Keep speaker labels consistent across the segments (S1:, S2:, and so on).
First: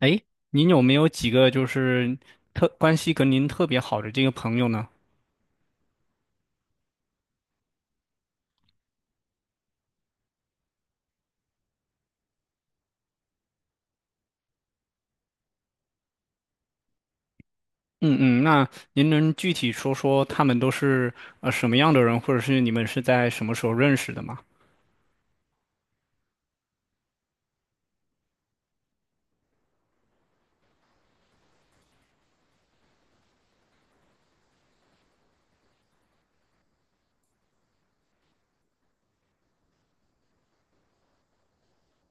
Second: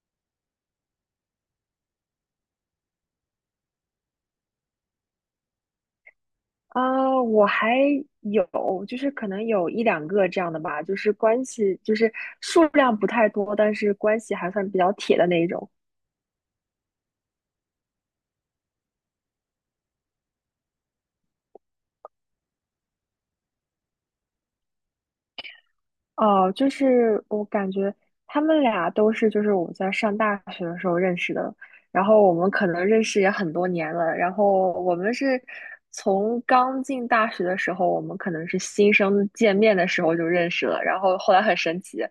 S1: 哎，您有没有几个就是特关系跟您特别好的这个朋友呢？
S2: 啊，我还有，就是可能有一两个这样的吧，就是关系，就是数量不太多，但是关系还算比较铁的那一种。
S1: 嗯嗯，那您能具体说说他们都是什么样的人，或者是你们是在什么时候认识的吗？
S2: 哦，就是我感觉他们俩都是，就是我们在上大学的时候认识的，然后我们可能认识也很多年了，然后我们是从刚进大学的时候，我们可能是新生见面的时候就认识了，然后后来很神奇，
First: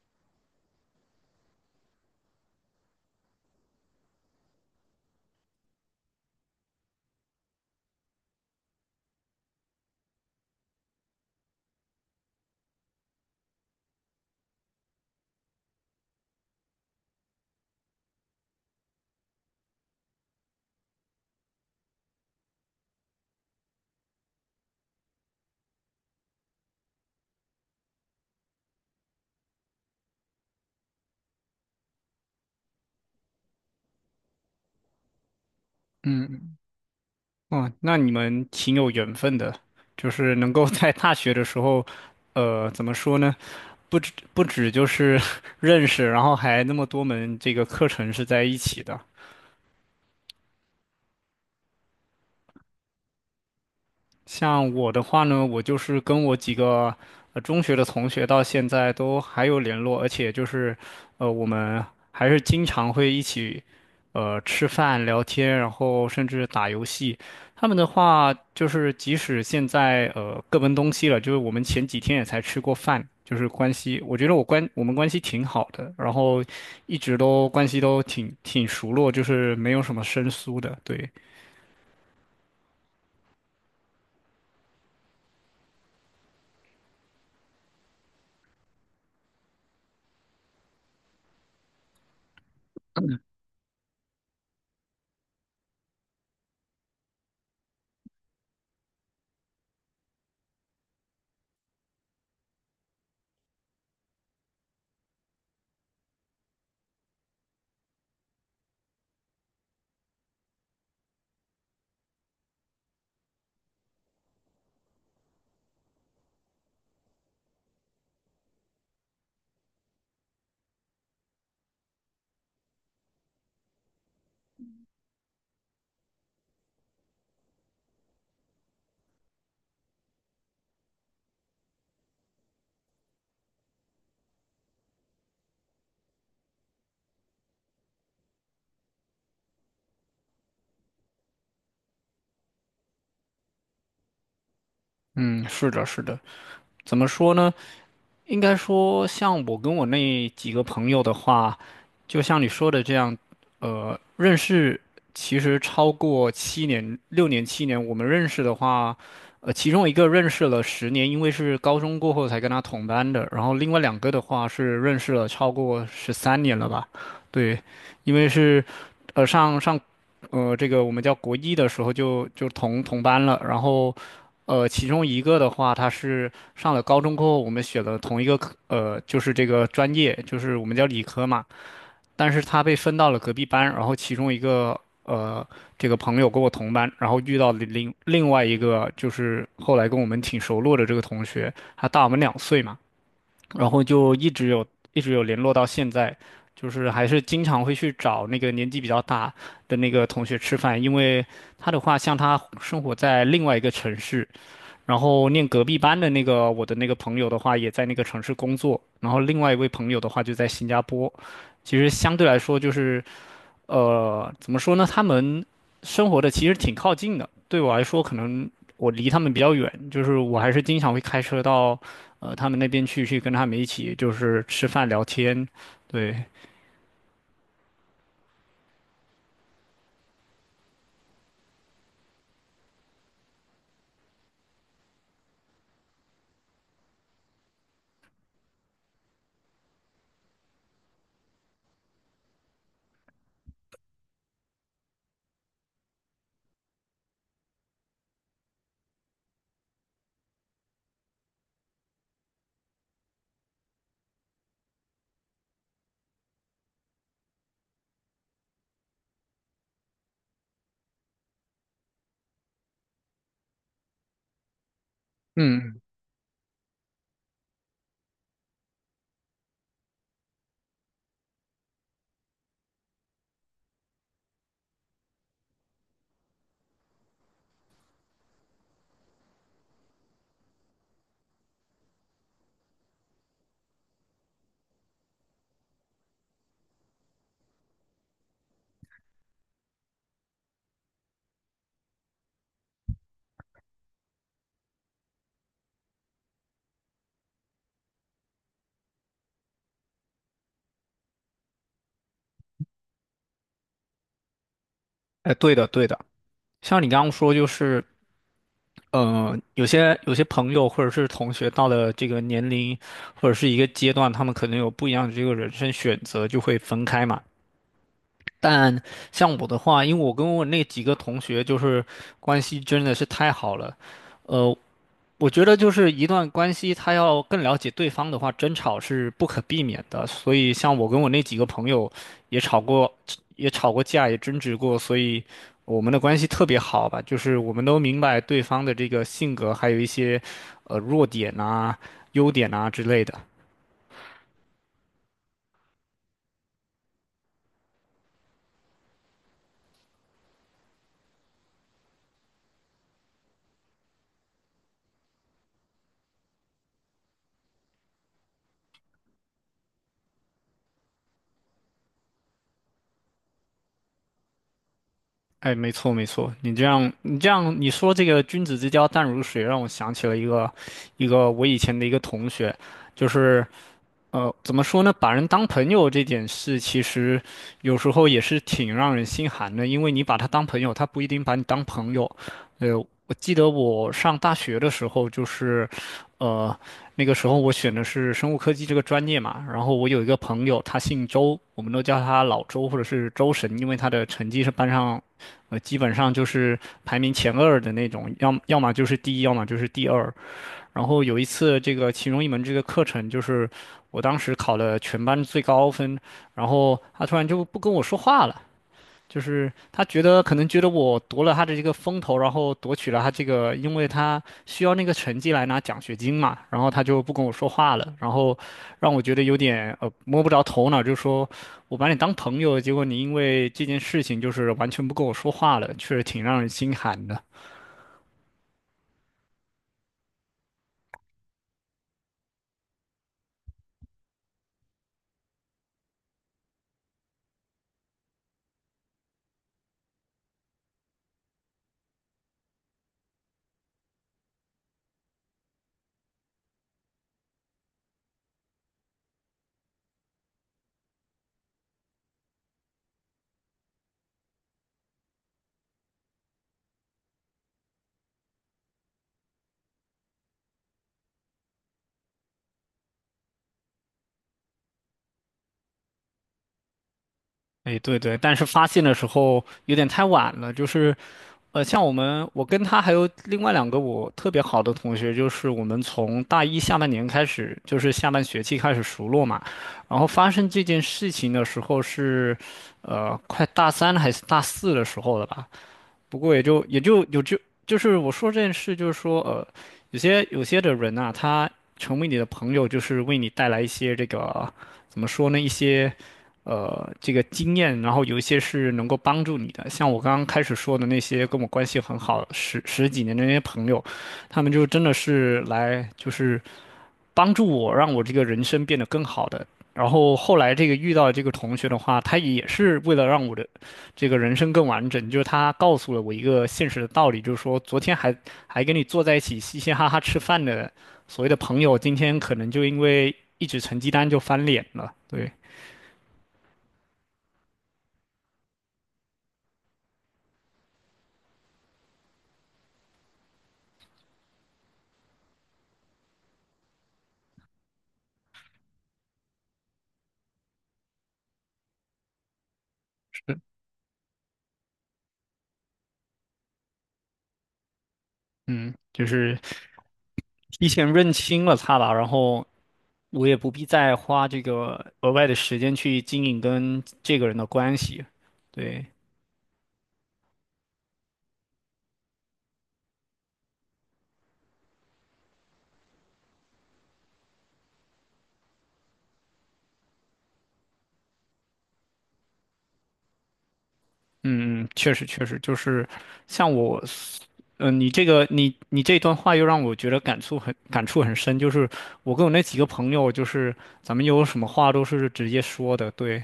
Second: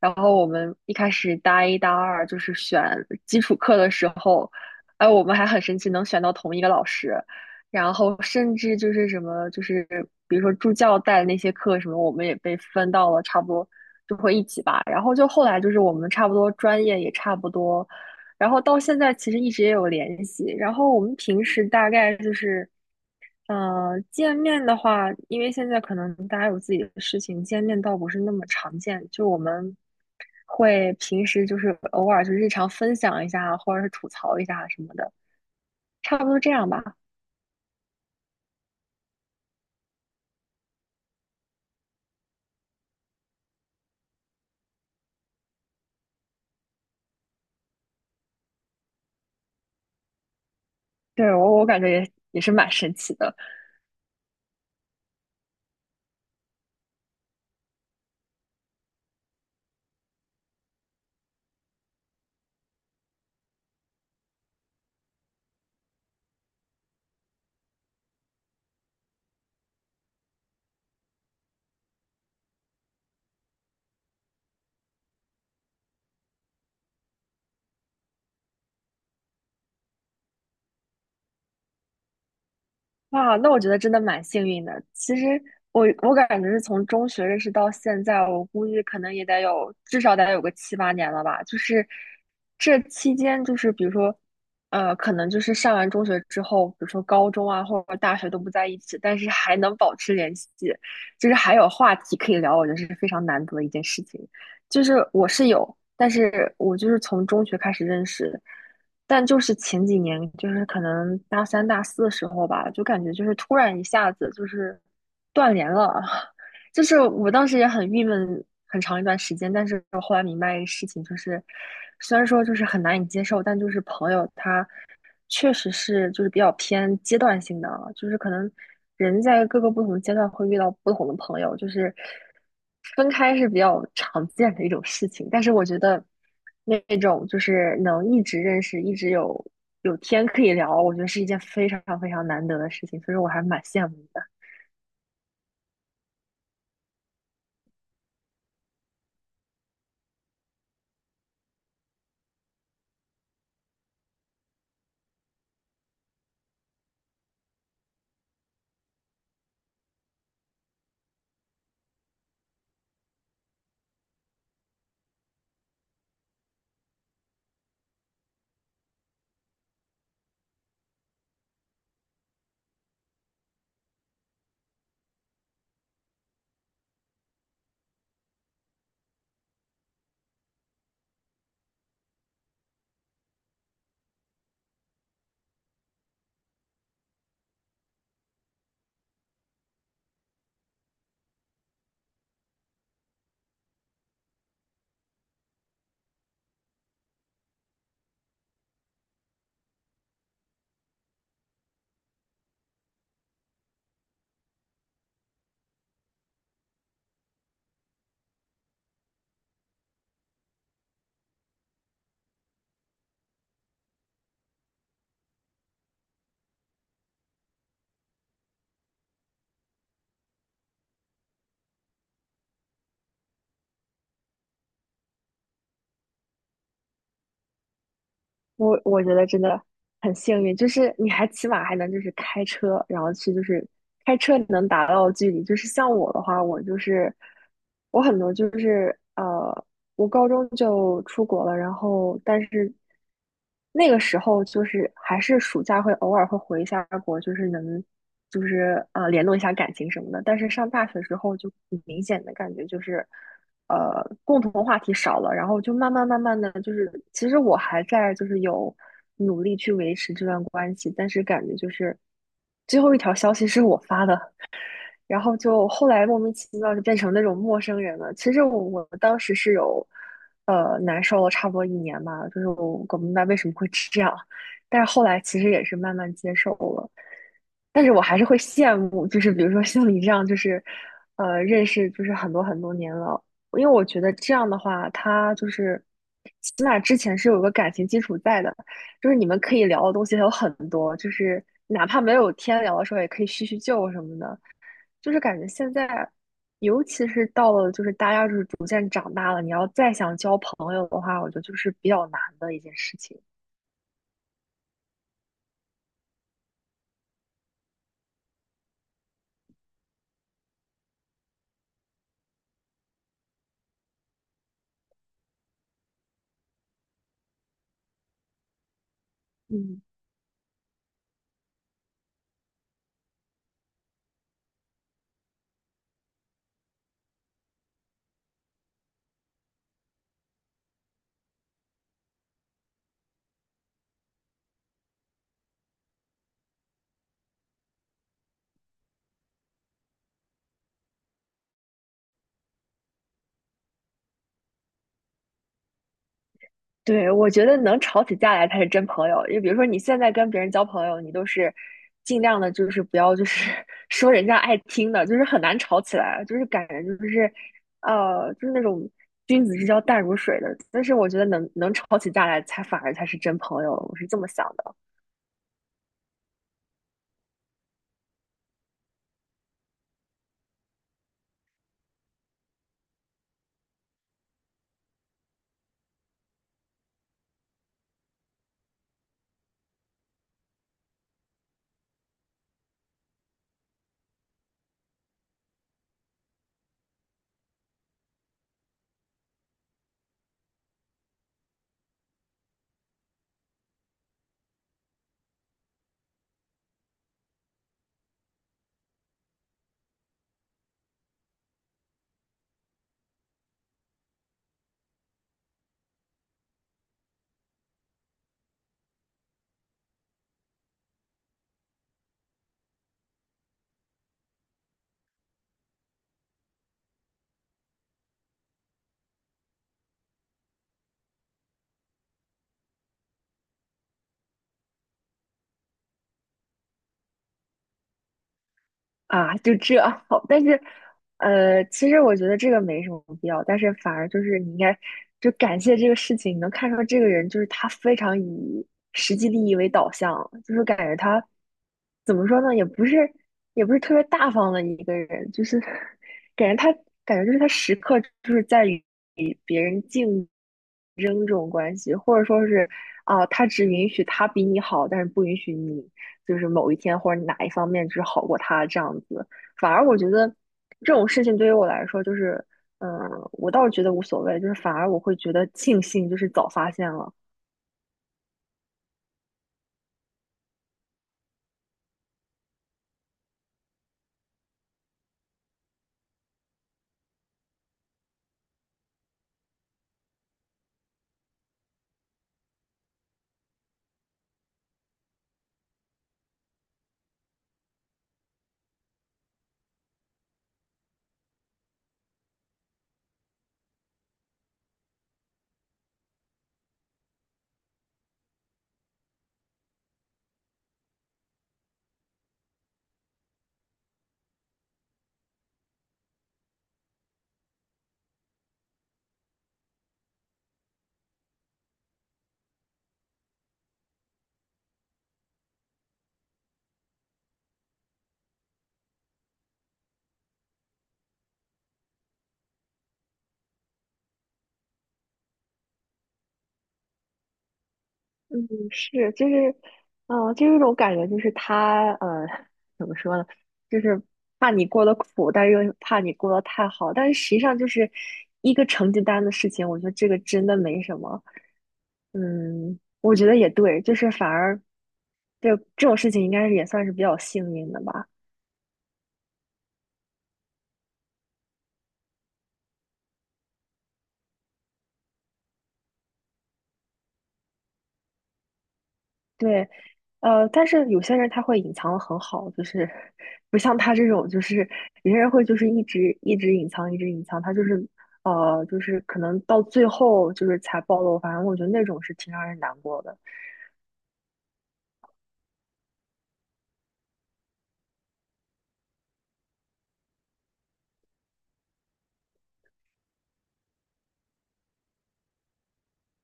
S2: 然后我们一开始大一大二就是选基础课的时候，哎，我们还很神奇能选到同一个老师，然后甚至就是什么，就是比如说助教带的那些课什么，我们也被分到了差不多，就会一起吧。然后就后来就是我们差不多专业也差不多，然后到现在其实一直也有联系。然后我们平时大概就是，见面的话，因为现在可能大家有自己的事情，见面倒不是那么常见。就我们会平时就是偶尔就日常分享一下啊，或者是吐槽一下啊什么的，差不
S1: 嗯
S2: 多这
S1: 嗯，
S2: 样吧。
S1: 哦，那你们挺有缘分的，就是能够在大学的时候，怎么说呢？不止就是 认识，然后还那么多门这个课程是在一起的。
S2: 对，我感觉也是蛮神奇的，
S1: 像我的话呢，我就是跟我几个中学的同学到现在都还有联络，而且就是我们还是经常会一起吃饭聊天，然后甚至打游戏。他们的话就是即使现在各奔东西了，就是我们前几天也才吃过饭，就是关系，我觉得我们关系挺好的，然后一直都关系都挺熟络，就是没有什么生疏的，对。
S2: 哇，那我觉得真的蛮幸运的。其实我感觉是从中学认识到现在，我估计可能也得有至少得有个七八年了吧。就是这期间，就是比如说，可能就是上完中学之后，比如说高中啊或者大学都不在一起，但是还能保持联系，就是还有话题可以聊，我觉得是非常难得的一件事情。就是我是有，但是我就是从中学开始认识的，但就是前几年，就是可能大三、大四的时候吧，就感觉就是突然一下子就是断联了，就是我当时也很郁闷，很长一段时间，但是我后来明白一个事情，就是虽然说就是很难以接受，但就是朋友他确实是就是比较偏阶段性的，啊，就是可能人在各个不同的阶段会遇到不同的朋友，就是分开是比较常见的一种事情。但是我觉得那种就是能一直认识，一直有有天可以聊，我觉得是一件非常非常难得的事情，所以说我还蛮羡慕的。
S1: 嗯，是的，是的。怎么说呢？应该说，像我跟我那几个朋友的话，就像你说的这样，认识其实超过七年、6年、七年，我们认识的话，其中一个认识了10年，因为是高中过后才跟他同班的，然后另外两个的话是认识了超过13年了吧？对，因为是，呃，上上，呃，这个我们叫国一的时候就同班了，然后，其中一个的话他是。上了高中过后，我们选了同一个科，就是这个专业，就是我们叫理科嘛。但是他被分到了隔壁班，然后其中一个这个朋友跟我同班，然后遇到了另外一个，就是后来跟我们挺熟络的这个同学，他大我们2岁嘛，然后就一直有联络到现在，就是还是经常会去找那个年纪比较大的那个同学吃饭，因为他的话，像他生活在另外一个城市。然后念隔壁班的那个我的那个朋友的话，也在那个城市工作。然后另外一位朋友的话就在新加坡。其实相对来说，就是怎么说呢？他们生活的其实挺靠近的。对我来说，可能我离他们比较远，就是我还是经常会开车到他们那边去，去跟他们一起就是吃饭聊天。对，
S2: 我觉得真的很幸运，就是你还起码还能就是开车，然后去就是开车你能达到的距离，就是像我的话，我就是我很多就是我高中就出国了，然后但是那个时候就是还是暑假会偶尔会回一下国，就是能就是联络一下感情什么的，但是上大学之后就明显的感觉就是。共同话题少了，然后就慢慢慢慢的就是，其实我还在就是有努力去维持这段关系，但是感觉就是最后一条消息是我发的，然后就
S1: 嗯，
S2: 后来莫名其妙就变成那种陌生人了。其实我当时是有，难受了差不多一年吧，就是我搞不明白为什么会这样，但是后来其实也是慢慢接受了。但是我还是会羡慕，就是比如说像你这样，就是，认识就是很多很多年了，因为我觉得这样的话，他就是起码之前是有个感情基础在的，就是你们可以聊的东西还有很多，就是哪怕没有天聊的时候，也可以叙叙旧什么的。就是感觉现在，尤其是到了就是大家就是逐渐长大了，你要再想交朋友的话，我觉得就是比较难的一件事情。
S1: 哎，对的，对的。像你刚刚说，就是有些朋友或者是同学到了这个年龄或者是一个阶段，他们可能有不一样的这个人生选择，就会分开嘛。但像我的
S2: 嗯，
S1: 话，因为我跟我那几个同学就是关系真的是太好了，呃，我觉得就是一段关系，他要更了解对方的话，争吵是不可避免的。所以，像我跟我那几个朋友也吵过，也吵过架，也争执过，所以我们的关系特别好吧。就是我们都明白对方的这个性格，还有一些弱点啊、优点啊之类的。
S2: 对，我觉得能吵起架来才是真朋友。就比如说你现在跟别人交朋友，你都是尽量的，就是不要就是 说人家爱听的，就是很难吵起来，就是感觉就是就是那种君子之交淡如水的。但是我觉得能吵起架来才反而才是真朋友，我是这么想的。
S1: 哎，没错没错，你这样你说这个君子之交淡如水，让我想起了一个我以前的一个同学，就是。怎么说呢？把人当朋友这件事，其实有时候也是挺让人心寒的，因为你把他当朋友，他不一定把你当朋友。呃，我记得我上大学的时候，就是，呃，那个时候我选的是生物科技这个专业嘛，然后我有一个朋友，他姓周，我们都叫他老周或者是周神，因为他的成绩是班上，基本上就是排名前二的那种，要么就是第一，要么就是第二。然后有一次，这个其中一门这个课程，就是我当时考了全班最高分，然后他突然就不跟我说话了，就是他觉得可能觉得我夺了他的这个风头，然后夺取了他这个，因为他需要那个成绩来拿奖学金嘛，然后他就不跟我说话了，然后让我觉得有点摸不着头脑，就说我把你当朋友，结果你因为这件事情就是完全不跟我说话了，确实挺让人心寒的。
S2: 啊，就这好，但是，其实我觉得这个没什么必要，但是反而就是你应该就感谢这个事情，你能看出来这个人就是他非常以实际利益为导向，就是感觉他怎么说呢，也不是特别大方的一个人，就是 感觉他感觉就是他时刻就是在于。别人竞争这种关系，或者说是啊，他只允许他比你好，但是不允许你就是某一天或者哪一方面只好过他这样子。反而我觉得这种事情对于我来说，就是嗯，我倒是觉得无所谓，就是反而我会觉得庆幸，就是早发现了。
S1: 哎，对对，但是发现的时候有点太晚了，就是，像我们，我跟他还有另外两个我特别好的同学，就是我们从大一下半年开始，就是下半学期开始熟络嘛，然后发生这件事情的时候是，快大三还是大四的时候了吧？不过也就就是我说这件事，就是说有些的人啊，他成为你的朋友，就是为你带来一些这个怎么说呢，一些这个经验，然后有一些是能够帮助你的。像我刚刚开始说的那些跟我关系很好十几年的那些朋友，他们就真的是来就是。帮助我让我这个人生变得更好的。然后后来这个遇到这个同学的话，他也是为了让我的这个人生更完整，就是他告诉了我一个现实的道理，就是说昨天还跟你坐在一起嘻嘻哈哈吃饭的所谓的朋友，今天可能就因为一纸成绩单就翻脸了。对，
S2: 嗯，是，就是，嗯、就有一种感觉，就是他，怎么说呢，就是怕你过得苦，但是又怕你过得太好，但是实际上就是一个成绩单的事情，我觉得这个真的没什么。嗯，我觉得
S1: 是，
S2: 也对，就是反而，就这种事情应该是也算是比较幸运的吧。
S1: 嗯，就是提前认清了他吧，然后我也不必再花这个额外的时间去经营跟这个人的关系。对，
S2: 对，但是有些人他会隐藏的很好，就是不像他这种，就是有些人会就是一直隐藏，一直隐藏，他就是就是可能到最后就是才暴露。反正我觉得那种是挺让人难过的。
S1: 嗯嗯确实确实，就是像我，嗯、你这段话又让我觉得感触很深，就是我跟我那几个朋友，就是咱们有什么话都是直接说的，对，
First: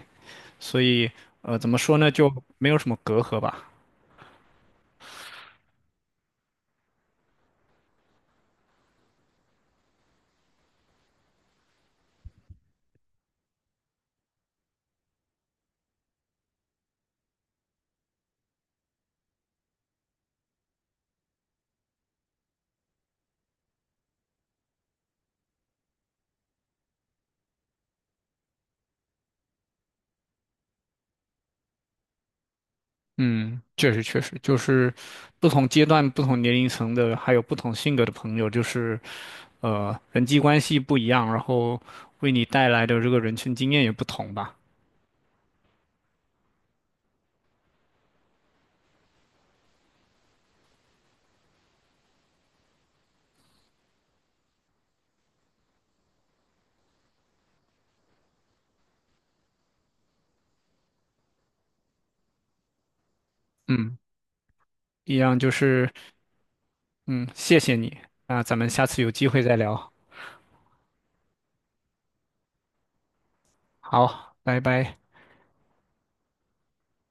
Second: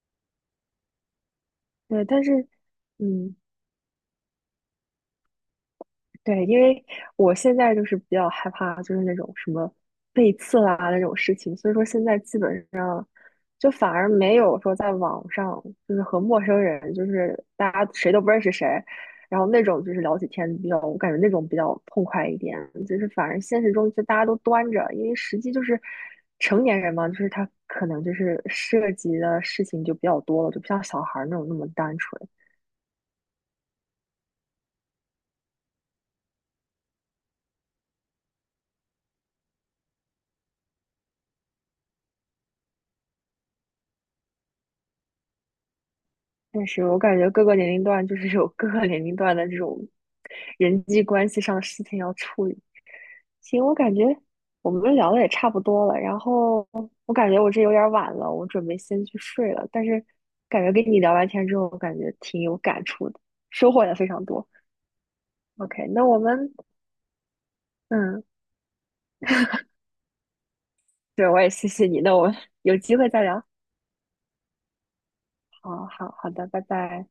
S1: 所以怎么说
S2: 对，
S1: 呢，
S2: 但
S1: 就
S2: 是
S1: 没有什么隔
S2: 嗯，
S1: 阂吧。
S2: 对，因为我现在就是比较害怕，就是那种什么背刺啦那种事情，所以说现在基本。就反而没有说在网上就是和陌生人，就是大家谁都不认识谁，然后那种就是聊起天比较，我感觉那种比较痛快一点。就是反而现实中就大家都端着，因为实际就是成年人嘛，就是他可能就是涉及的事情就比较多了，就不像小孩儿那种那么单纯。
S1: 嗯，确实确实，就是不同阶段、不同年龄层的，还有不同性格的朋友，就是人际关系不一样，然后为你带来的这个人生经验也不同吧。
S2: 但是我感觉各个年龄段就是有各个年龄段的这种人际关系上的事情要处理。行，我感觉我们聊的也差不多了，然后我感觉我这有点晚了，我准备先去睡了。但是感觉跟你聊完天之后，我感觉挺有感触的，收获也
S1: 嗯，
S2: 非常多。
S1: 一样就
S2: OK,
S1: 是。
S2: 那我们
S1: 嗯，谢谢你，
S2: 嗯，
S1: 那咱们下次有机会再聊。
S2: 对，我也谢谢你，那我们有机会再聊。
S1: 好，拜拜。
S2: 好好好的，拜拜。